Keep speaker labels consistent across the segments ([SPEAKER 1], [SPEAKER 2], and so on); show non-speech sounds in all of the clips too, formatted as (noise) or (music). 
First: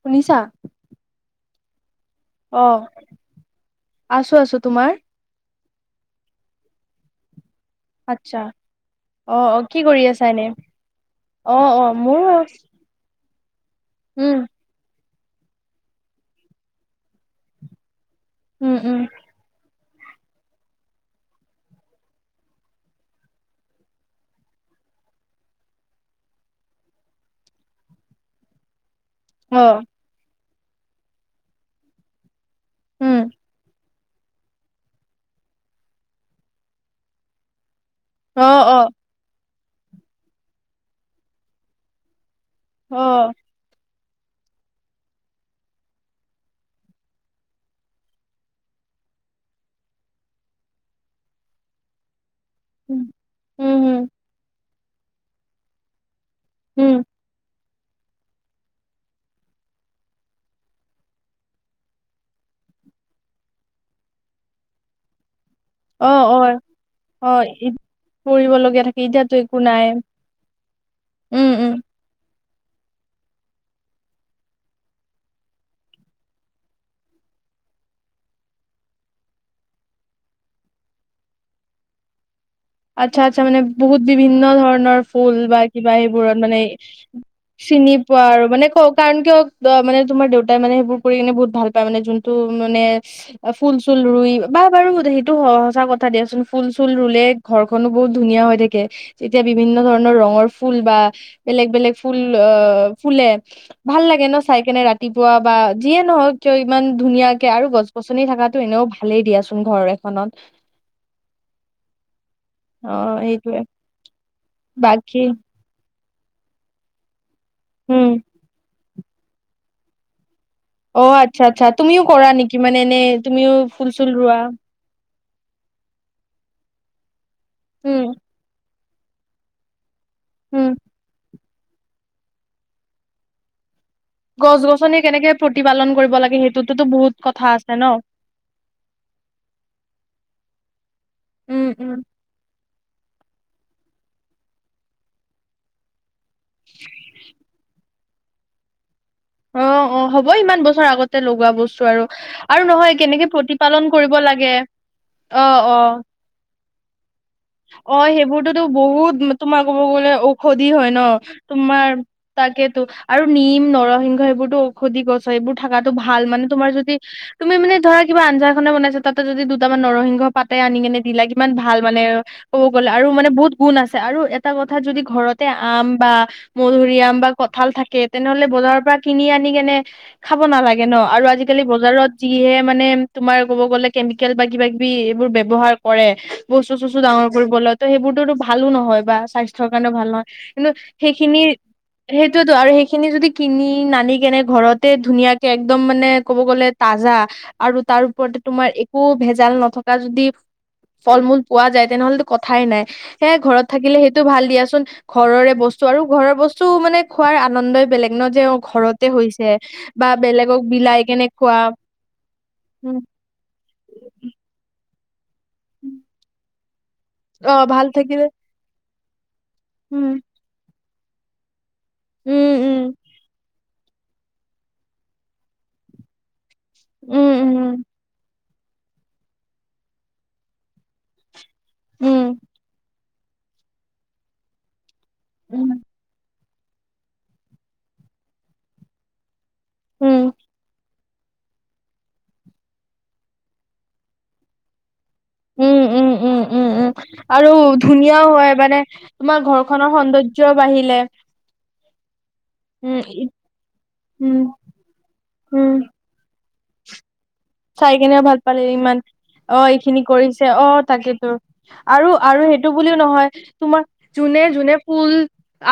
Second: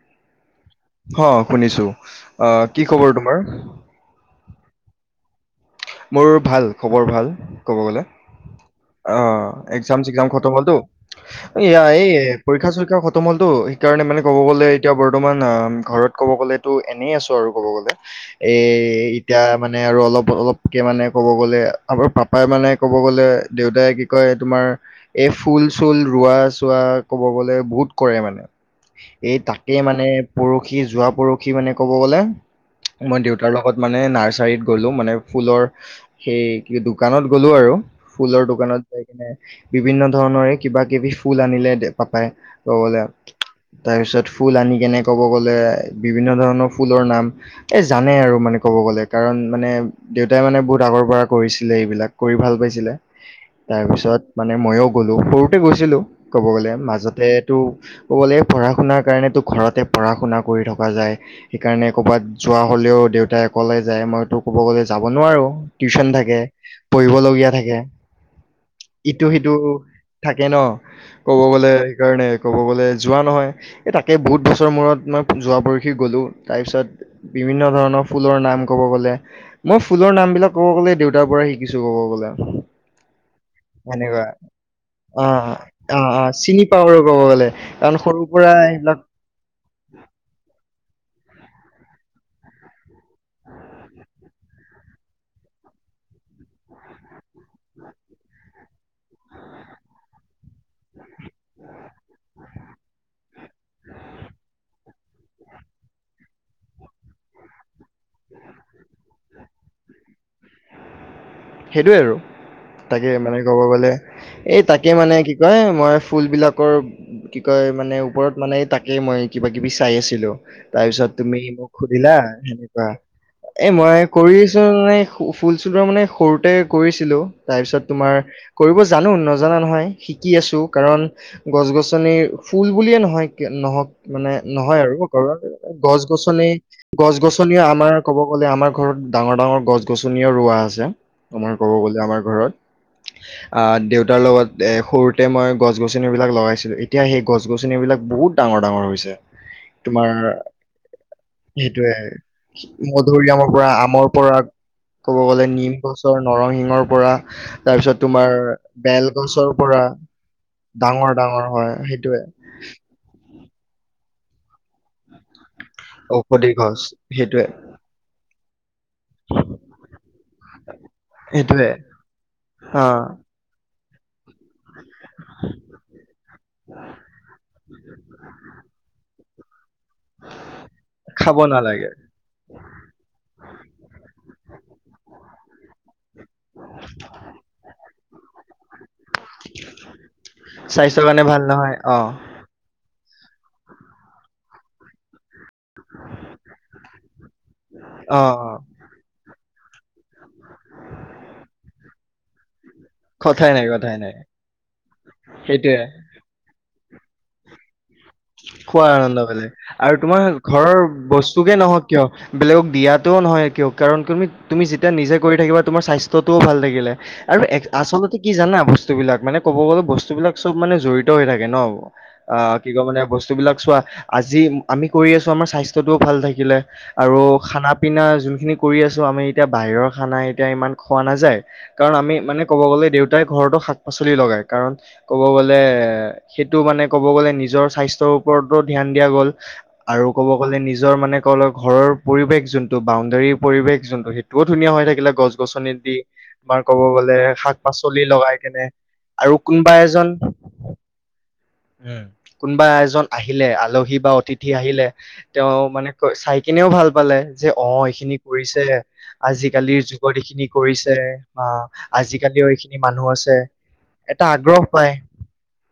[SPEAKER 1] শুনিছা
[SPEAKER 2] শুনিছোঁ
[SPEAKER 1] অ
[SPEAKER 2] আহ কি খবৰ তোমাৰ
[SPEAKER 1] আছো আছো তোমাৰ
[SPEAKER 2] মোৰ ভাল খবৰ ভাল ক'ব গ'লে
[SPEAKER 1] আচ্ছা অ
[SPEAKER 2] আহ
[SPEAKER 1] অ কি
[SPEAKER 2] একজাম
[SPEAKER 1] কৰি আছা
[SPEAKER 2] চেকজাম
[SPEAKER 1] এনে?
[SPEAKER 2] খতোম হ'লতো,
[SPEAKER 1] অ
[SPEAKER 2] এই
[SPEAKER 1] অ
[SPEAKER 2] আহ এই
[SPEAKER 1] মোৰ
[SPEAKER 2] পৰীক্ষা চৰীক্ষা খতোম (unintelligible) সেই কাৰণে মানে
[SPEAKER 1] উম
[SPEAKER 2] ক'ব গ'লে এতিয়া বৰ্ত বৰ্তমান ঘৰত ক'ব গ'লেতো এনেই আছোঁ আৰু ক'ব গ'লে এ
[SPEAKER 1] উম উম
[SPEAKER 2] এতিয়া মানে মানে আৰু অলপ অলপ কে মানে ক'ব গ'লে আমাৰ পাপাই মানে ক'ব গ'লে দেউতাই কি কয় তোমাৰ এই ফুল চুল ৰোৱা চোৱা ক'ব গ'লে বহুত কৰে মানে এই
[SPEAKER 1] অ
[SPEAKER 2] তাকে মানে পৰহি যোৱা পৰহি মানে ক'ব গ'লে
[SPEAKER 1] উম
[SPEAKER 2] মই দেউতাৰ লগত মানে নাৰ্চাৰীত গ'লো মানে ফুলৰ সেই কি দোকানত গ'লো আৰু
[SPEAKER 1] অ
[SPEAKER 2] ফুলৰ
[SPEAKER 1] অ
[SPEAKER 2] দোকানত যাই কিনে বিভিন্ন ধৰণৰে কিবা কিবি ফুল আনিলে দে পাপাই
[SPEAKER 1] অ
[SPEAKER 2] (unintelligible) তাৰপিছত ফুল আনি কিনে ক'ব গ'লে বিভিন্ন ধৰণৰ ফুলৰ নাম এই জানে আৰু মানে ক'ব গ'লে কাৰণ মানে দেউতাই মানে বহুত আগৰ পৰা কৰিছিলে এইবিলাক কৰি ভাল পাইছিলে
[SPEAKER 1] উম উম হম
[SPEAKER 2] তাৰপিছত মানে মইও গ'লো সৰুতে গৈছিলো ক'ব গ'লে
[SPEAKER 1] উম
[SPEAKER 2] মাজতেতো ক'বলে পঢ়া শুনাৰ কাৰণে ঘৰতে পঢ়া শুনা কৰি থকা যায় সেইকাৰণে ক'ৰবাত যোৱা হ'লেও দেউতাই অকলে যায় মইতো ক'ব গ'লে যাব নোৱাৰোঁ
[SPEAKER 1] অ
[SPEAKER 2] টিউচন
[SPEAKER 1] অ
[SPEAKER 2] থাকে
[SPEAKER 1] অ
[SPEAKER 2] পঢ়িবলগীয়া থাকে
[SPEAKER 1] পঢ়িবলগীয়া থাকে
[SPEAKER 2] ইটো
[SPEAKER 1] এতিয়াতো
[SPEAKER 2] সিটো
[SPEAKER 1] একো নাই
[SPEAKER 2] থাকে ন ক'ব
[SPEAKER 1] উম
[SPEAKER 2] গলে
[SPEAKER 1] উম
[SPEAKER 2] সেইকাৰণে ক'ব গ'লে যোৱা নহয় এই তাকে বহুত বছৰ মূৰত মই যোৱা পৰহি গ'লো তাৰপিছত বিভিন্ন ধৰণৰ ফুলৰ নাম ক'ব গ'লে মই ফুলৰ নাম বিলাক ক'ব গ'লে দেউতাৰ পৰা শিকিছো কব গ'লে
[SPEAKER 1] আচ্ছা আচ্ছা মানে বহুত
[SPEAKER 2] সেনেকুৱা
[SPEAKER 1] বিভিন্ন ধৰণৰ
[SPEAKER 2] অ
[SPEAKER 1] ফুল বা কিবা
[SPEAKER 2] অ অ
[SPEAKER 1] সেইবোৰত মানে
[SPEAKER 2] চিনি পাওঁ আৰু ক'ব গ'লে
[SPEAKER 1] চিনি
[SPEAKER 2] কাৰণ
[SPEAKER 1] পোৱা
[SPEAKER 2] সৰুৰ
[SPEAKER 1] আৰু
[SPEAKER 2] পৰা
[SPEAKER 1] মানে ক
[SPEAKER 2] এইবিলাক
[SPEAKER 1] কাৰণ কিয় মানে তোমাৰ দেউতাই মানে সেইবোৰ কৰি কিনে বহুত ভাল পায় মানে যোনটো মানে ফুল চুল ৰুই বা বাৰু সেইটো সচাঁ কথা দিয়াচোন ফুল চুল ৰুলে ঘৰখনো বহুত ধুনীয়া হৈ থাকে যেতিয়া বিভিন্ন ধৰণৰ ৰঙৰ ফুল বা বেলেগ বেলেগ ফুল অহ ফুলে ভাল লাগে ন চাই কেনে? ৰাতিপুৱা বা যিয়ে নহওক কিয় ইমান ধুনীয়াকে আৰু গছ গছনি থাকাতো এনেও ভালেই দিয়াচোন ঘৰ এখনত।
[SPEAKER 2] সেইটোৱে আৰু।
[SPEAKER 1] অ
[SPEAKER 2] তাকে মানে কব
[SPEAKER 1] সেইটোয়ে
[SPEAKER 2] গলে এই তাকে মানে
[SPEAKER 1] বাকী
[SPEAKER 2] কি কয় মই ফুলবিলাকৰ কি কয় মানে
[SPEAKER 1] উম
[SPEAKER 2] ওপৰত মানে এই তাক এ মই কিবা কিবি চাই আছিলো। তাৰ
[SPEAKER 1] অ
[SPEAKER 2] পিছত তুমি
[SPEAKER 1] আচ্ছা আচ্ছা
[SPEAKER 2] মোক
[SPEAKER 1] তুমিও
[SPEAKER 2] সুধিলা,
[SPEAKER 1] কৰা নেকি মানে
[SPEAKER 2] সেনেকুৱা
[SPEAKER 1] এনে তুমিও
[SPEAKER 2] এ
[SPEAKER 1] ফুল
[SPEAKER 2] মই
[SPEAKER 1] চুল
[SPEAKER 2] কৰি
[SPEAKER 1] ৰোৱা
[SPEAKER 2] আছো নে ফু ফুল চুলৰ মানে সৰুতে কৰিছিলোঁ তাৰপিছত
[SPEAKER 1] উম
[SPEAKER 2] তোমাৰ কৰিব জানো, নজনা নহয়। শিকি আছো
[SPEAKER 1] উম
[SPEAKER 2] কাৰণ গছ-গছনিৰ, ফুল বুলিয়ে নহয়, নহওঁক মানে
[SPEAKER 1] গছ
[SPEAKER 2] নহয় আৰু
[SPEAKER 1] গছনি কেনেকে
[SPEAKER 2] ধৰক,
[SPEAKER 1] প্ৰতিপালন
[SPEAKER 2] গছ
[SPEAKER 1] কৰিব লাগে
[SPEAKER 2] গছনি
[SPEAKER 1] সেইটোতোতো
[SPEAKER 2] গছ
[SPEAKER 1] বহুত কথা
[SPEAKER 2] গছনিয়ে
[SPEAKER 1] আছে ন।
[SPEAKER 2] আমাৰ ক'ব গলে আমাৰ ঘৰত ডাঙৰ- ডাঙৰ গছ গছনিও ৰোৱা আছে। আমাৰ
[SPEAKER 1] উম
[SPEAKER 2] ক'ব
[SPEAKER 1] উম।
[SPEAKER 2] গ'লে আমাৰ ঘৰত আ দেউতাৰ লগত এ সৰুতে মই গছ গছনি ৰো বিলাক লগাইছিলো, এতিয়া সেই গছ গছনি বিলাক বহুত ডাঙৰ-ডাঙৰ হৈছে।
[SPEAKER 1] অঁ- অঁ হ'ব ইমান বছৰ আগতে লগোৱা বস্তু
[SPEAKER 2] সেইটোয়ে
[SPEAKER 1] আৰু, আৰু নহয় কেনেকে
[SPEAKER 2] মধুৰিআমৰ পৰা
[SPEAKER 1] প্ৰতিপালন
[SPEAKER 2] আমৰ
[SPEAKER 1] কৰিব
[SPEAKER 2] পৰা
[SPEAKER 1] লাগে,
[SPEAKER 2] ক'ব গ'লে নিম
[SPEAKER 1] অঁ-অঁ।
[SPEAKER 2] গছৰ নৰসিংহৰ পৰা, তাৰ পিছত তোমাৰ,
[SPEAKER 1] সেইবোৰতোতো বহুত
[SPEAKER 2] বেলগছৰ
[SPEAKER 1] তোমাৰ ক'ব
[SPEAKER 2] পৰা
[SPEAKER 1] গ'লে ঔষধি হয় ন
[SPEAKER 2] ডাঙৰ- ডাঙৰ হয়,
[SPEAKER 1] তোমাৰ
[SPEAKER 2] সেইটোয়ে।
[SPEAKER 1] তাকেতো আৰু নিম, নৰসিংহ সেইবোৰতো ঔষধি গছ ত' এইবোৰ থাকাতো ভাল মানে
[SPEAKER 2] ঔষধি
[SPEAKER 1] তোমাৰ
[SPEAKER 2] গছ
[SPEAKER 1] যদি
[SPEAKER 2] সেইটোয়ে
[SPEAKER 1] তুমি মানে ধৰা কিবা আঞ্জা খানা বনাই চা তাতে যদি দুটামান নৰসিংহ পাতে আনি কেনে দিলা কিমান
[SPEAKER 2] সেইটোয়ে
[SPEAKER 1] ভাল মানে ক'ব
[SPEAKER 2] অ
[SPEAKER 1] গ'লে আৰু মানে বহুত গুণ আছ আৰু এটা কথা যদি ঘৰতে আম বা মধুৰি আম বা কঁঠাল থাকে, তেনেহ'লে বজাৰৰ পৰা কিনি আনি কেনে খাব নালাগে ন আৰু
[SPEAKER 2] খাব
[SPEAKER 1] আজিকালি
[SPEAKER 2] নালাগে
[SPEAKER 1] বজাৰত যিহে মানে তোমাৰ ক'ব গ'লে কেমিকেল বা কিবা কিবি এইবোৰ বে ব্যবহাৰ কৰে বস্তু চস্তু ডাঙৰ কৰিবলে ত' সেইবোৰ টোটো ভালো নহয় বা স্বাস্থ্যৰ কাৰণেও ভাল নহয়, কিন্তু
[SPEAKER 2] স্বাস্থ্যৰ কাৰণে ভাল
[SPEAKER 1] সেইখিনিৰ
[SPEAKER 2] নহয় অ
[SPEAKER 1] সেইটোৱেইটো আৰু সেই খিনি যদি কিনি নানি কেনে ঘৰতে ধুনীয়াক একদম মানে ক'ব গ'লে তাজা আৰু তাৰ
[SPEAKER 2] অ
[SPEAKER 1] ওপৰতে
[SPEAKER 2] অ
[SPEAKER 1] তোমাৰ একো ভেজাল ন থকা যদি ফল মূল পোৱা যায়, তেনেহলেতো কথাই নাই। সেয়ে
[SPEAKER 2] কথাই
[SPEAKER 1] ঘৰত
[SPEAKER 2] নাই কথাই
[SPEAKER 1] থাকিলে
[SPEAKER 2] নাই
[SPEAKER 1] সেইটো ভাল দিয়াচোন ঘৰৰে
[SPEAKER 2] সেইটোয়ে
[SPEAKER 1] বস্তু আৰু ঘৰৰ বস্তু মানে খোৱাৰ আনন্দই বেলেগ ন যে
[SPEAKER 2] খোৱাৰ
[SPEAKER 1] ঘৰতে
[SPEAKER 2] আনন্দ
[SPEAKER 1] হৈছে
[SPEAKER 2] বেলেগ আৰু
[SPEAKER 1] বা
[SPEAKER 2] তোমাৰ
[SPEAKER 1] বেলেগক
[SPEAKER 2] ঘৰৰ
[SPEAKER 1] বিলাই কেনে
[SPEAKER 2] বস্তুকে
[SPEAKER 1] খোৱা
[SPEAKER 2] নহওঁক কিয় বেলেগক
[SPEAKER 1] উম
[SPEAKER 2] দিয়াটোও নহয় কিয় কাৰণ তুমি, তুমি যেতিয়া নিজে কৰি থাকিবা তোমাৰ স্বাস্থ্যটোও ভাল থাকিলে। আৰু
[SPEAKER 1] অ
[SPEAKER 2] এক
[SPEAKER 1] ভাল
[SPEAKER 2] আচলতে
[SPEAKER 1] থাকিলে
[SPEAKER 2] কি জানা ব স্তুবিলাক মানে ক'ব গ'লে
[SPEAKER 1] উম
[SPEAKER 2] বস্তুবিলাক চব মানে জড়ি ত হৈ থাকে ন।
[SPEAKER 1] উম
[SPEAKER 2] আহ, কি কম
[SPEAKER 1] উম
[SPEAKER 2] মানে এইবিলাক চোৱা আজি আমি কৰি আছো আমাৰ স্বাস্থ্যটোও ভাল থাকিলে। আৰু
[SPEAKER 1] উম
[SPEAKER 2] খানা
[SPEAKER 1] উম
[SPEAKER 2] পিনা যোনখিনি কৰি আছোঁ আমি এতিয়া বাহিৰৰ খানা এতিয়া ইমান খোৱা নাযায়। কাৰণ আমি
[SPEAKER 1] উম
[SPEAKER 2] মানে কব গ'লে দেউ তাই ঘৰতো শাক পাচলি লগাই কাৰণ ক'ব গ'লে
[SPEAKER 1] উম,
[SPEAKER 2] সেইটো মানে ক'ব গ'লে নিজৰ স্বাস্থ্য ওপৰতো ধ্যান দিয়া গল আৰু
[SPEAKER 1] উম,
[SPEAKER 2] কব গ'লে নিজৰ মানে ঘৰৰ পৰিৱেশ যোনটো বাউণ্ডেৰীৰ পৰিৱেশ যোনটো সেইটোও ধুনীয়া হৈ থাকিলে। গছ
[SPEAKER 1] উম,
[SPEAKER 2] গছনিত দি
[SPEAKER 1] উম, উম, উম,
[SPEAKER 2] তোমাৰ ক'ব
[SPEAKER 1] উম।
[SPEAKER 2] গ'লে
[SPEAKER 1] আৰু
[SPEAKER 2] শাক পাচলি
[SPEAKER 1] ধুনীয়াও
[SPEAKER 2] লগাই
[SPEAKER 1] হয়
[SPEAKER 2] কেনে
[SPEAKER 1] মানে
[SPEAKER 2] আৰু
[SPEAKER 1] তোমাৰ
[SPEAKER 2] কোনোবা
[SPEAKER 1] ঘৰখনৰ
[SPEAKER 2] এজন
[SPEAKER 1] সৌন্দৰ্যও বাঢ়িলে
[SPEAKER 2] উম, কোনোবা
[SPEAKER 1] উম,
[SPEAKER 2] এজন
[SPEAKER 1] ই-
[SPEAKER 2] আহিলে আল বা
[SPEAKER 1] উম,
[SPEAKER 2] অতিথি আহিলে তেওঁ
[SPEAKER 1] উম।
[SPEAKER 2] মানে ক চাই কেনেও ভাল পালে যে অ
[SPEAKER 1] চাই
[SPEAKER 2] এইখিনি
[SPEAKER 1] কেনে ভাল পালে
[SPEAKER 2] কৰিছে
[SPEAKER 1] ইমান অহ
[SPEAKER 2] আজিকালিৰ
[SPEAKER 1] এইখিনি
[SPEAKER 2] যুগত
[SPEAKER 1] কৰিছে অ, তাকেতো
[SPEAKER 2] বা
[SPEAKER 1] আৰু, আৰু
[SPEAKER 2] আজিকালিও
[SPEAKER 1] সেইটো
[SPEAKER 2] এইখিনি
[SPEAKER 1] বুলিও
[SPEAKER 2] মানুহ
[SPEAKER 1] নহয়
[SPEAKER 2] আছে
[SPEAKER 1] তোমাৰ
[SPEAKER 2] এটা
[SPEAKER 1] যোনে
[SPEAKER 2] আগ্ৰহ
[SPEAKER 1] যোনে
[SPEAKER 2] পায়
[SPEAKER 1] ফুল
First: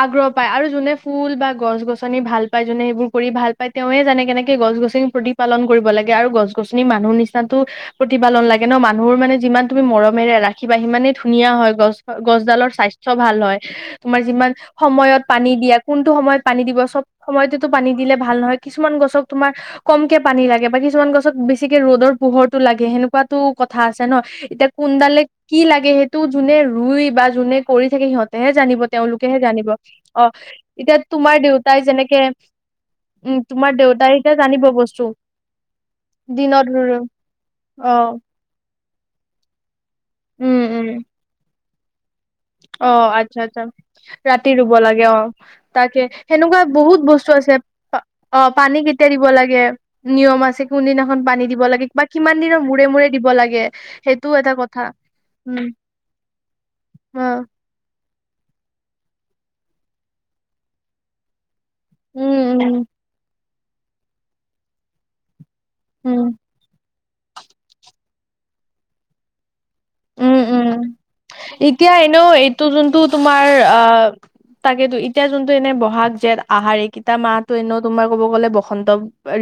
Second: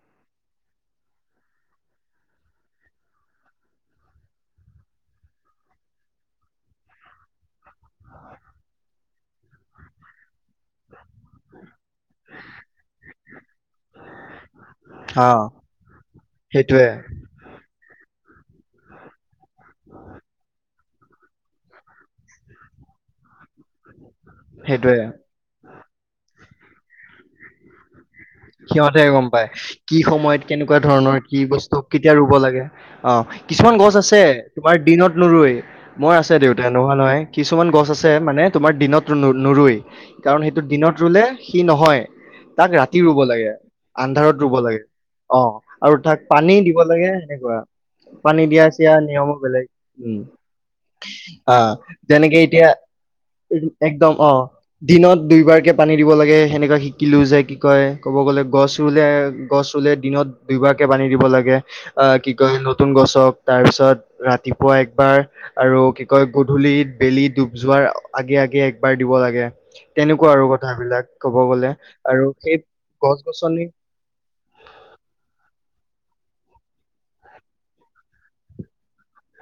[SPEAKER 1] আগ্ৰহ পাই আৰু যোনে ফুল বা গছ গছনি ভাল পায় যোনে সেইবোৰ কৰি ভাল পায় তেওঁৱে জানে কেনেকে গছ গছনি প্ৰতিপালন কৰিব লাগে আৰু গছ গছনি মানুহ নিচিনাটো প্ৰতিপালন লাগে ন মানুহৰ মানে যিমান তুমি মৰমেৰে ৰাখিবা সিমানেই ধুনীয়া হয় গছ গছডালৰ স্বাস্থ্য ভাল হয়, তোমাৰ যিমান সময়ত
[SPEAKER 2] অ
[SPEAKER 1] পানী দিয়া কোনটো সময়ত পানী দিব
[SPEAKER 2] সেইটোৱে
[SPEAKER 1] চব সময়তেতো পানী দিলে ভাল নহয়, কিছুমান গছক তোমাৰ কমকে পানী লাগে বা কিছুমান গছ ত বেছিকে ৰ'দৰ পোহৰটো লাগে সেনেকুৱাটো কথা আছে (unintelligible) ন এতিয়া
[SPEAKER 2] সেইটোয়ে
[SPEAKER 1] কোনডালে কি লাগ সেইটো যোনে ৰুই বা যোনে কৰি থাকে সিহঁত
[SPEAKER 2] সিহঁতেহে গম পাই কি সময়ত কেনেকুৱা
[SPEAKER 1] এতিয়া
[SPEAKER 2] ধৰণৰ
[SPEAKER 1] তোমাৰ
[SPEAKER 2] কি বস্তু
[SPEAKER 1] দেউতাই
[SPEAKER 2] কেতিয়া
[SPEAKER 1] যেনেকে
[SPEAKER 2] ৰুব লাগে, অ,
[SPEAKER 1] উম তোমাৰ
[SPEAKER 2] কিছুমান গছ
[SPEAKER 1] দেউতাই
[SPEAKER 2] আছে
[SPEAKER 1] এতিয়া জানিব
[SPEAKER 2] তোমাৰ
[SPEAKER 1] বস্তু
[SPEAKER 2] দিনত নুৰুৱে মোৰ আছ (unintelligible) দেউতা
[SPEAKER 1] দিনত ৰুই
[SPEAKER 2] নোহোৱা
[SPEAKER 1] ৰুই।
[SPEAKER 2] নহয়, কিছুমান গছ
[SPEAKER 1] অ
[SPEAKER 2] আছে মানে তু মই দিনত নু নুৰুৱেই। কাৰণ সেইটো
[SPEAKER 1] উম
[SPEAKER 2] দিনত ৰুলে ই নহয়। তাক ৰাতি
[SPEAKER 1] অহ',
[SPEAKER 2] ৰুব
[SPEAKER 1] আচ্ছা -
[SPEAKER 2] লাগে
[SPEAKER 1] আচ্ছা ৰাতি ৰুব লাগে। অহ
[SPEAKER 2] অ
[SPEAKER 1] ',
[SPEAKER 2] আৰু
[SPEAKER 1] তাকে
[SPEAKER 2] তাক পানী
[SPEAKER 1] সেনেকুৱা
[SPEAKER 2] দিব
[SPEAKER 1] বহুত
[SPEAKER 2] লাগে
[SPEAKER 1] বস্তু আছে
[SPEAKER 2] সেনেকুৱা
[SPEAKER 1] প অহ ',
[SPEAKER 2] দিয়া
[SPEAKER 1] পানী
[SPEAKER 2] চিয়া
[SPEAKER 1] কেতিয়া দিব
[SPEAKER 2] নিয়মো
[SPEAKER 1] লাগে,
[SPEAKER 2] বেলেগ উম
[SPEAKER 1] নিয়ম আছে, কোনদিনাখন পানী দিব
[SPEAKER 2] আহ
[SPEAKER 1] লাগে বা কিমান
[SPEAKER 2] যেনেকে
[SPEAKER 1] দিনৰ
[SPEAKER 2] এতিয়া
[SPEAKER 1] মূৰে - মূৰে দিব লাগে
[SPEAKER 2] একদম অ
[SPEAKER 1] সেইটোও এটা কথা,
[SPEAKER 2] দিনত
[SPEAKER 1] উম।
[SPEAKER 2] দুইবাৰকে পানী দিব লাগে সেনেকা শিকিলো যে কি কয় ক'ব গ'লে গছ ৰুলে গছ ৰুলে দিনত দুবাৰকে পানী দিব লাগে। অহ ', কি
[SPEAKER 1] উম
[SPEAKER 2] কয়
[SPEAKER 1] উম
[SPEAKER 2] নতুন গছক তাৰপিছত ৰাতিপুৱা একবাৰ। আৰু কি
[SPEAKER 1] উম
[SPEAKER 2] কয় গধূলিত বেলি ডুব যোৱাৰ আগে - আগে একবাৰ দিব লাগে। তেনেকুৱা
[SPEAKER 1] উম
[SPEAKER 2] আৰু কথাবিলাক ক'ব গ'লে, আৰু
[SPEAKER 1] ত' যোনটো
[SPEAKER 2] গছ
[SPEAKER 1] তোমাৰ
[SPEAKER 2] গছনি
[SPEAKER 1] আহ, তাকেটো এতিয়া যোনটো এনে ব'হাগ, জেঠ, আহাৰ এইকিতা মাহতো এনেও তোমাৰ ক'ব গ'লে বসন্ত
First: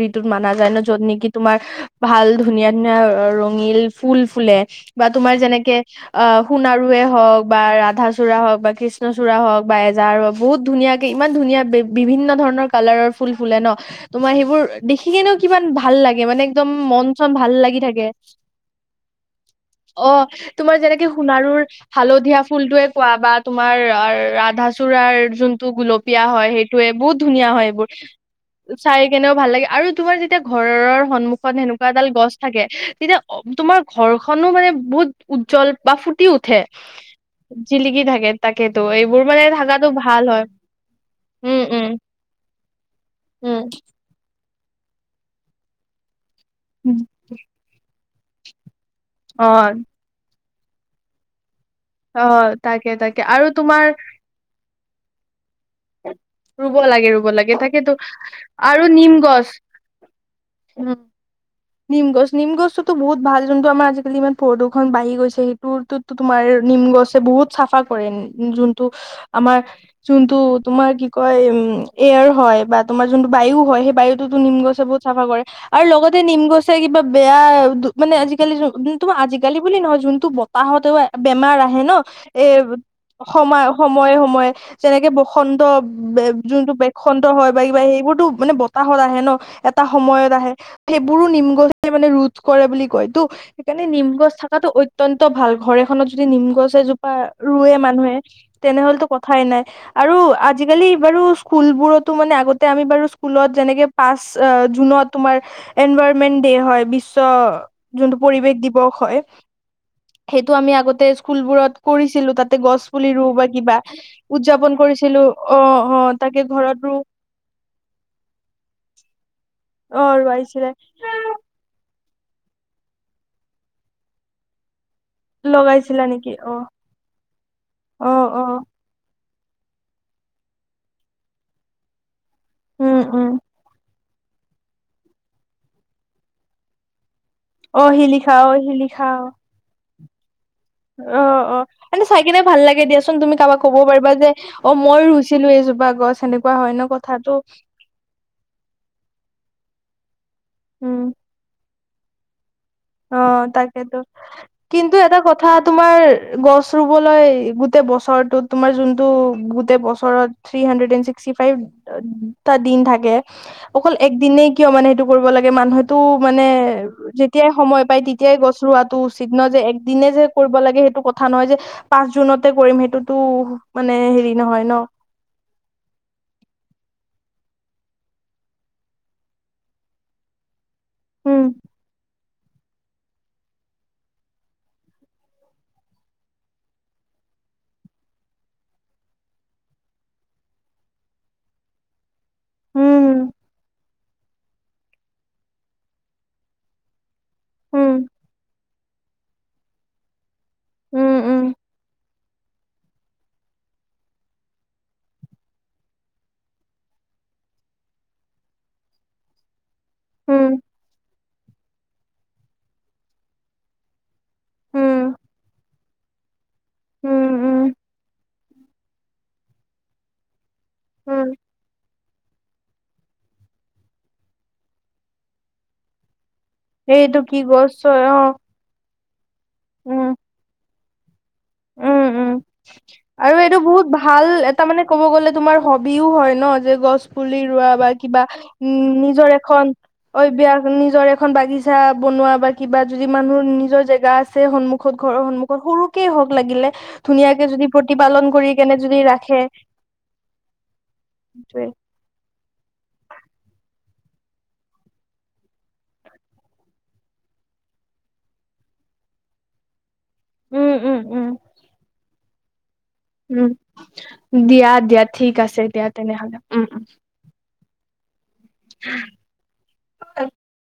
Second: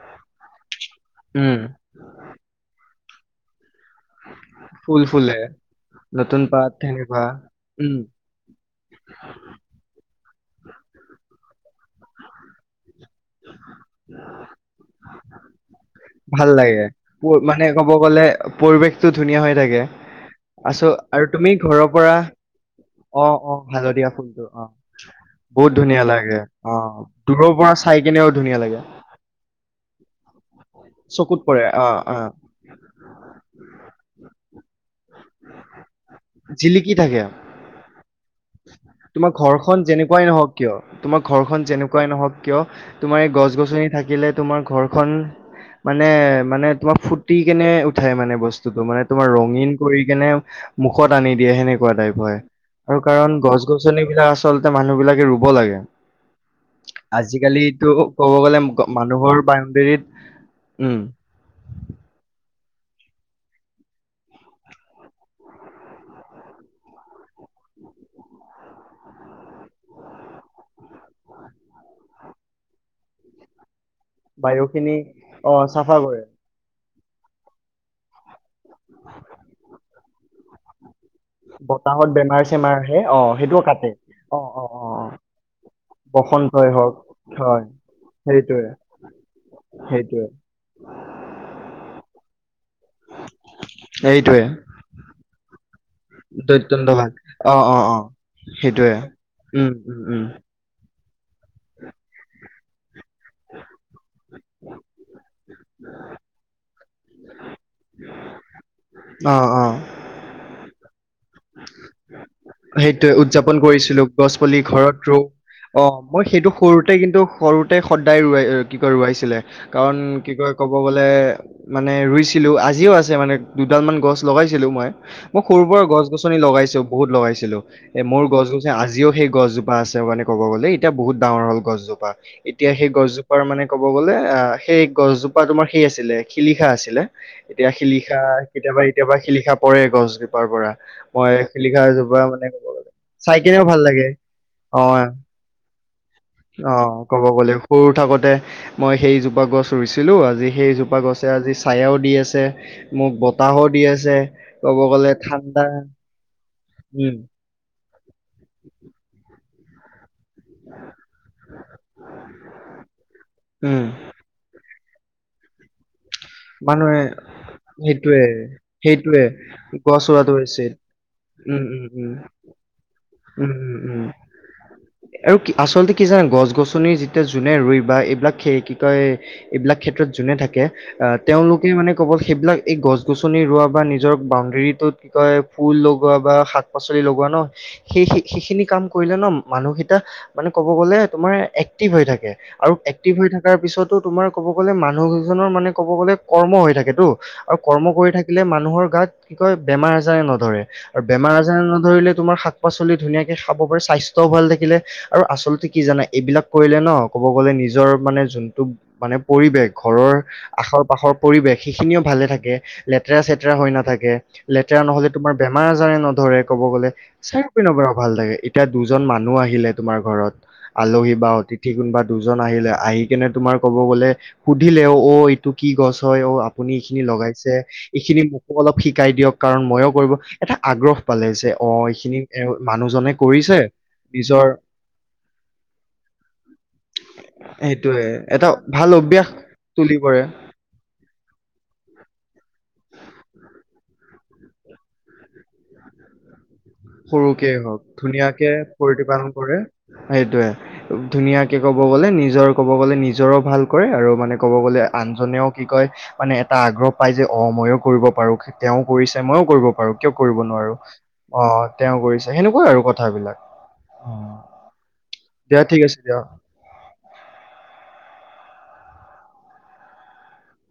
[SPEAKER 1] ঋতুত মানা যায় ন য'ত নেকি তুমাৰ
[SPEAKER 2] উম
[SPEAKER 1] ভাল ধুনীয়া - ধুনীয়া ৰঙিল ফুল ফুলে
[SPEAKER 2] ফুল
[SPEAKER 1] বা তোমাৰ
[SPEAKER 2] ফুলে
[SPEAKER 1] যেনেকে আহ,
[SPEAKER 2] নতুন পাত
[SPEAKER 1] সোণাৰুৱে
[SPEAKER 2] সেনেকুৱা
[SPEAKER 1] হওক বা
[SPEAKER 2] উম
[SPEAKER 1] ৰাধাচূড়া হওক বা কৃষ্ণচূড়া হওক বা এজাৰ হওক বহুত ধুনীয়াকে ইমান ধুনীয়া বিভিন্ন ধৰণৰ কালাৰৰ ফুল ফুলে ন তোমাৰ সেইবোৰ দেখি কেনেও কিমান ভা
[SPEAKER 2] ভাল লাগে মানে ক'ব গ'লে পৰিৱেশটো ধুনীয়া হৈ থাকে।
[SPEAKER 1] অহ', তোমাৰ
[SPEAKER 2] আছো
[SPEAKER 1] যেনেকে
[SPEAKER 2] আৰু তুমি
[SPEAKER 1] সোণাৰুৰ
[SPEAKER 2] ঘৰৰ পৰা
[SPEAKER 1] হালধীয়া ফুলটোৱে কোৱা
[SPEAKER 2] অ
[SPEAKER 1] বা
[SPEAKER 2] অ
[SPEAKER 1] তোমাৰ
[SPEAKER 2] হালধীয়া ফুলটো অ
[SPEAKER 1] ৰাধাচূড়াৰ
[SPEAKER 2] বহুত
[SPEAKER 1] যোনটো
[SPEAKER 2] ধুনীয়া
[SPEAKER 1] গুলপীয়া
[SPEAKER 2] লাগে
[SPEAKER 1] হয়
[SPEAKER 2] অ
[SPEAKER 1] সেইটোৱে বহুত
[SPEAKER 2] দূৰৰ
[SPEAKER 1] ধুনীয়া হয়।
[SPEAKER 2] পৰা চাই কেনেও ধুনীয়া
[SPEAKER 1] এইবোৰ
[SPEAKER 2] লাগে
[SPEAKER 1] চাই কেনেও ভাল লাগে আৰু তোমাৰ যেতিয়া ঘৰ ঘৰৰ
[SPEAKER 2] চকুত
[SPEAKER 1] সন্মুখত
[SPEAKER 2] পৰে অ
[SPEAKER 1] সেনেকুৱা এডাল
[SPEAKER 2] অ
[SPEAKER 1] গছ থাকে। তেতিয়া তোমাৰ ঘৰখনো মানে উজ্জ্বল বা ফুটি উঠে,
[SPEAKER 2] জিলিকি থাকে
[SPEAKER 1] জিলিকি থাক
[SPEAKER 2] তোমাৰ ঘৰখন যেনেকুৱাই
[SPEAKER 1] হয়
[SPEAKER 2] নহওক কিয় - তোমাৰ
[SPEAKER 1] উম
[SPEAKER 2] ঘৰখন
[SPEAKER 1] উম
[SPEAKER 2] যেনেকুৱাই নহওক কিয়, তোমাৰ এই গছ
[SPEAKER 1] উম
[SPEAKER 2] গছনি থাকিলে তোমাৰ ঘৰখন মানে মানে তোমাৰ ফুটি কেনে উঠে মানে বস্তু মানে তোমাৰ
[SPEAKER 1] অ
[SPEAKER 2] ৰঙীন কৰি কেনে মুখত আনি দিয়ে সেনেক
[SPEAKER 1] অ', তাকে তাক
[SPEAKER 2] কাৰণ গছ-গছনিবিলাক আচলতে মানুহবিলাকে ৰুব লাগ
[SPEAKER 1] ৰুব লাগে, ৰুব লাগে তাকেটো
[SPEAKER 2] ক'ব গ'লে
[SPEAKER 1] আৰু
[SPEAKER 2] গ-
[SPEAKER 1] নিম
[SPEAKER 2] মানুহৰ
[SPEAKER 1] গছ
[SPEAKER 2] বাউণ্ডেৰীত
[SPEAKER 1] উম। নিম গছ নিম গছটোতো বহুত ভাল যোনটো আমাৰ আজিকালি ইমান প্ৰদূষণ বাঢ়ি গৈছে সেইটোতো তোমাৰ নিম গছে বহুত চাফা কৰে যোনটো আমাৰ যোনটো তোমাৰ কি কয় উ এয়াৰ হয় বা তোমাৰ যোনটো বায়ু হয়, বায়ুতোতো নিম গছে
[SPEAKER 2] বায়ুখিনি
[SPEAKER 1] বহুত চাফা কৰে
[SPEAKER 2] অ
[SPEAKER 1] আৰু
[SPEAKER 2] চাফা
[SPEAKER 1] লগতে
[SPEAKER 2] কৰে
[SPEAKER 1] নিম কিবা বেয়া মানে আজি তো আজিকালি বুলি নহয় যোন টো বতাহতেওে বেমাৰ আহে ন
[SPEAKER 2] বতাহত বেমাৰ
[SPEAKER 1] এ
[SPEAKER 2] চেমাৰ আহে অ সেইটো
[SPEAKER 1] সময়
[SPEAKER 2] কাটে
[SPEAKER 1] সময়ে
[SPEAKER 2] অ
[SPEAKER 1] সময়ে
[SPEAKER 2] অ অ অ
[SPEAKER 1] যেনেকে বসন্ত
[SPEAKER 2] বসন্তই
[SPEAKER 1] যোনটো
[SPEAKER 2] হওক
[SPEAKER 1] বসন্ত হয় বা কিবা সেইবোৰতো মানে
[SPEAKER 2] সেইটোৱে
[SPEAKER 1] বতাহত আহে ন এটা
[SPEAKER 2] সেইটোৱে
[SPEAKER 1] সময়ত আহে সেই বোৰো নিম গ'ছে মানে ৰু কৰে বুলি কয় টো সেইকাৰণে নিম গছ
[SPEAKER 2] সেইটোৱে
[SPEAKER 1] থকাতটো অত্য়ন্ত ভাল ঘৰ এখনত যদি নিম গছে
[SPEAKER 2] দৈত্যন্ত
[SPEAKER 1] এজোপা
[SPEAKER 2] ভাগ অ
[SPEAKER 1] ৰুৱে
[SPEAKER 2] অ অ
[SPEAKER 1] মানুহে
[SPEAKER 2] সেইটোৱে
[SPEAKER 1] তেনেহলেতো কথাই নাই
[SPEAKER 2] উম উম
[SPEAKER 1] আৰু
[SPEAKER 2] উম
[SPEAKER 1] আজিকালি বাৰু ফুলবোৰোতো মান আগতে আমি বাৰু ফুলত যেনেকে পাচ অ' জুনত তোমাৰ এনভাইৰমেন্ট ডিয়ে হয় বিশ্ব যোনটো পৰিৱেশ দিবস হয়
[SPEAKER 2] অ অ
[SPEAKER 1] সেয়টো আমি আগতে স্কুলবোৰত কৰি
[SPEAKER 2] সেইটোয়ে উদযাপন কৰিছিলো গছ পুলি
[SPEAKER 1] উদযাপন
[SPEAKER 2] ঘৰত ৰু
[SPEAKER 1] কৰিছিলো
[SPEAKER 2] অ মই
[SPEAKER 1] তাকে
[SPEAKER 2] সেইটো
[SPEAKER 1] ঘৰত ৰু
[SPEAKER 2] সৰুতে কিন্তু সৰুতে সদায় ৰুৱায় কি কয় ৰুৱাইছিলে কাৰণ
[SPEAKER 1] অ
[SPEAKER 2] কি কয়
[SPEAKER 1] ৰুৱাইছিলে
[SPEAKER 2] ক'ব গ'লে মানে ৰুই ছিলো আজিও আছে মানে দুডাল মান গছ লগাইছিলো মই মই সৰু পৰাৰ
[SPEAKER 1] লগাইছিলা
[SPEAKER 2] গছ
[SPEAKER 1] নেকি
[SPEAKER 2] গছনি
[SPEAKER 1] অ
[SPEAKER 2] লগাইছো বহুত লগাইছো এ
[SPEAKER 1] অ
[SPEAKER 2] মোৰ
[SPEAKER 1] অ
[SPEAKER 2] গছ গছে আজিওেই গছজোপা আছে মানে ক'ব গ'লে এতিয়া বহুত ডাঙৰ হ'ল গছজোপা এতিয়া সেই
[SPEAKER 1] উম উম
[SPEAKER 2] গছজোপাৰ মানে ক'ব গ'লে অ' সেই গছজোপা তোমাৰ সেই আছিলে শিলিখা আছিলে এতিয়া
[SPEAKER 1] অ সি
[SPEAKER 2] শিলিখা
[SPEAKER 1] লিখা অ সি
[SPEAKER 2] কেতিয়াবা
[SPEAKER 1] লিখা
[SPEAKER 2] কেতিয়াবা শিলিখা পৰে গছ পোৰা পৰা
[SPEAKER 1] অ
[SPEAKER 2] মই
[SPEAKER 1] অ
[SPEAKER 2] খিলিখা
[SPEAKER 1] এনে চাই
[SPEAKER 2] জোপা
[SPEAKER 1] কিনে
[SPEAKER 2] মানে ক'ব
[SPEAKER 1] ভাল লাগে
[SPEAKER 2] গ'লে
[SPEAKER 1] দিয়াচোন তুমি
[SPEAKER 2] চাই
[SPEAKER 1] কাৰোবাক
[SPEAKER 2] কিনেও
[SPEAKER 1] ক'ব
[SPEAKER 2] ভাল লাগে
[SPEAKER 1] পাৰিবা যে অ মইয়ো ৰুইছিলো। এইজোপা গছ। সেনেকুৱা হয় ন
[SPEAKER 2] অহ', ক'ব
[SPEAKER 1] কথাটো
[SPEAKER 2] গ'লে সৰু থাকোতে মই সেই জোপা গছ ৰুইছি হেল্ল', জি সেইজোপা গছে আজি ছায়াও দি আছে। মোক
[SPEAKER 1] অহ',
[SPEAKER 2] বতাহো দি
[SPEAKER 1] তাকেতো
[SPEAKER 2] আছে ক'ব
[SPEAKER 1] কিন্তু
[SPEAKER 2] গ'লে
[SPEAKER 1] এটা কথা
[SPEAKER 2] ঠাণ্ডা
[SPEAKER 1] তোমাৰ গছ
[SPEAKER 2] উম
[SPEAKER 1] ৰুবলৈ গোতে বছৰটোত তোমাৰ যোনটো ব গোতেই বছৰত, থ্ৰী হানড্ৰেত এণ্ড ছিক্সটি ফাইভটা দিন থাকে
[SPEAKER 2] উম
[SPEAKER 1] অকল এক দিনে কিয় মানে, কৰিব লাগে মানুহে, টো মানে
[SPEAKER 2] মানুহে
[SPEAKER 1] যেতিয়াই। সময় পাই
[SPEAKER 2] সেইটোৱে
[SPEAKER 1] তেতিয়াই গছ ৰুৱাটো
[SPEAKER 2] সেইটোৱে
[SPEAKER 1] উচিত ন যে
[SPEAKER 2] গছ
[SPEAKER 1] একদিনে যে
[SPEAKER 2] ৰোৱাটো
[SPEAKER 1] কৰিব
[SPEAKER 2] উচিত
[SPEAKER 1] লাগে সেইটো কথা নহয় যে
[SPEAKER 2] উম উম
[SPEAKER 1] পাঁচ
[SPEAKER 2] উম
[SPEAKER 1] জুনতে কৰিম সেইটোতো
[SPEAKER 2] উম উম
[SPEAKER 1] মানে
[SPEAKER 2] উম
[SPEAKER 1] হেৰি নহয় ন'।
[SPEAKER 2] এতিয়া যোনে ৰুই বা এইবিলাক ক্ষে কি কয় এইবিলাক ক্ষেত্ৰত যোনে থাকে, আহ
[SPEAKER 1] উম
[SPEAKER 2] তেওঁলোকে মানে ক'ব, সেইবিলাক এই গছ গছনি ৰুৱা বা নিজৰ বাউণ্ডেৰীটোত কি কয় ফুল লগোৱা বা শাক পাচলি লগোৱা ন সেই সিখিনি কাম কৰিলে ন মানুহকেইটা মানে ক'ব গ'লে তোমাৰ এক্টিভ হৈ থাকে। আৰু এক্টিভ হৈ
[SPEAKER 1] উম
[SPEAKER 2] থকাৰ পিছত, ত' তোমাৰ ক'ব গ'লে মানুহকেইজনৰ মানে, ক'ব গ'লে কৰ্ম হৈ থাকেতো। আৰু
[SPEAKER 1] উম
[SPEAKER 2] কৰ্ম কৰি থাকিলে মানুহৰ, গাত কি কয় বেমাৰ আজাৰে ন ধৰে আৰু
[SPEAKER 1] উম
[SPEAKER 2] বেমাৰ
[SPEAKER 1] উম
[SPEAKER 2] আজাৰ নধৰিলে তোমাৰ শা শাক পাচলি ধুনীয়াকে খাব পাৰে স্বাস্থ্যও ভাল থাকিলে আৰু আচলতে কি জানা এইবিলাক কৰিলে ন ক'ব গ'লে নিজৰ মানে যোনটো মানে পৰিৱেশ, ঘৰৰ,
[SPEAKER 1] উম
[SPEAKER 2] আষৰ পাষৰ পৰিৱেশ সেইখিনিও ভালে থাকে লেতেৰা চেতেৰা হৈ নাথাকে, লেতেৰা
[SPEAKER 1] উম
[SPEAKER 2] নহ'লে তোমাৰ বেমাৰ আজাৰে ন ধৰে ক'ব গ'লে
[SPEAKER 1] উম
[SPEAKER 2] চাৰিও
[SPEAKER 1] উম
[SPEAKER 2] পিনৰ পৰা ভাল লাগে এতিয়া দুজন মানুহ আহিলে তোমাৰ ঘৰত, আলহী
[SPEAKER 1] উম
[SPEAKER 2] বা অতিথি কোনোবা দুজন আহিলে আহি কিনে তোমাৰ ক'ব গ'লে সুধিলে অহ এ ইটো কি গছ হয় অহ, আপুনি এইখিনি
[SPEAKER 1] এইটো কি
[SPEAKER 2] লগাইছে
[SPEAKER 1] গছ অ
[SPEAKER 2] এইখিনি মোকো অলপ শি কাই দিয়ক, কাৰণ মইয়ো
[SPEAKER 1] উম
[SPEAKER 2] কৰিব এটা, আগ্ৰহ, পালে যে অ
[SPEAKER 1] উম
[SPEAKER 2] এইখিনি
[SPEAKER 1] উম
[SPEAKER 2] এ মানুহজনে
[SPEAKER 1] আৰু
[SPEAKER 2] কৰিছে
[SPEAKER 1] এইটো বহুত ভাল
[SPEAKER 2] নিজৰ
[SPEAKER 1] এটা মানে ক'ব গ'লে তোমাৰ হবিও হয় ন যে গছ পুলি ৰোৱা বা
[SPEAKER 2] সেইটোয়ে
[SPEAKER 1] কিবা
[SPEAKER 2] এটা ভাল
[SPEAKER 1] উম
[SPEAKER 2] অভ্যাস
[SPEAKER 1] নিজৰ এখন
[SPEAKER 2] তুলি পৰে
[SPEAKER 1] অভ্যাস, নিজৰ এখন বাগিছা বনোৱা বা কিবা যদি মানুহৰ নিজৰ জেগা আছে সন্মুখত ঘৰৰ সন্মুখত সৰুকে হওক লাগিলে ধুনীয়াকে
[SPEAKER 2] সৰুকেই
[SPEAKER 1] যদি
[SPEAKER 2] হওঁক,
[SPEAKER 1] প্ৰতিপালন
[SPEAKER 2] ধুনীয়াকে
[SPEAKER 1] কৰি কেনে যদি
[SPEAKER 2] প্ৰতিপালন
[SPEAKER 1] ৰাখে
[SPEAKER 2] কৰে সেইটোয়ে ধুনীয়াকে
[SPEAKER 1] সেইটোৱে
[SPEAKER 2] কব গ'লে নিজৰ ক'ব গ'লে নিজৰো ভাল কৰে আৰু মানে ক'ব গ'লে আনজনেও কি কয় মানে এটা আগ্ৰহ পায় যে অঁ ময়ো কৰিব পাৰোঁ, তেওঁ কৰিছে ময়ো কৰিব পাৰোঁ। কিয় কৰিব
[SPEAKER 1] উম
[SPEAKER 2] নোৱাৰোঁ?
[SPEAKER 1] উম উম
[SPEAKER 2] অঁ। কৰিছে সেনেকুৱাই আৰু কথা
[SPEAKER 1] উম দিয়া দিয়া ঠিক আছে দিয়া তেনেহলে উম উম। (unintelligible)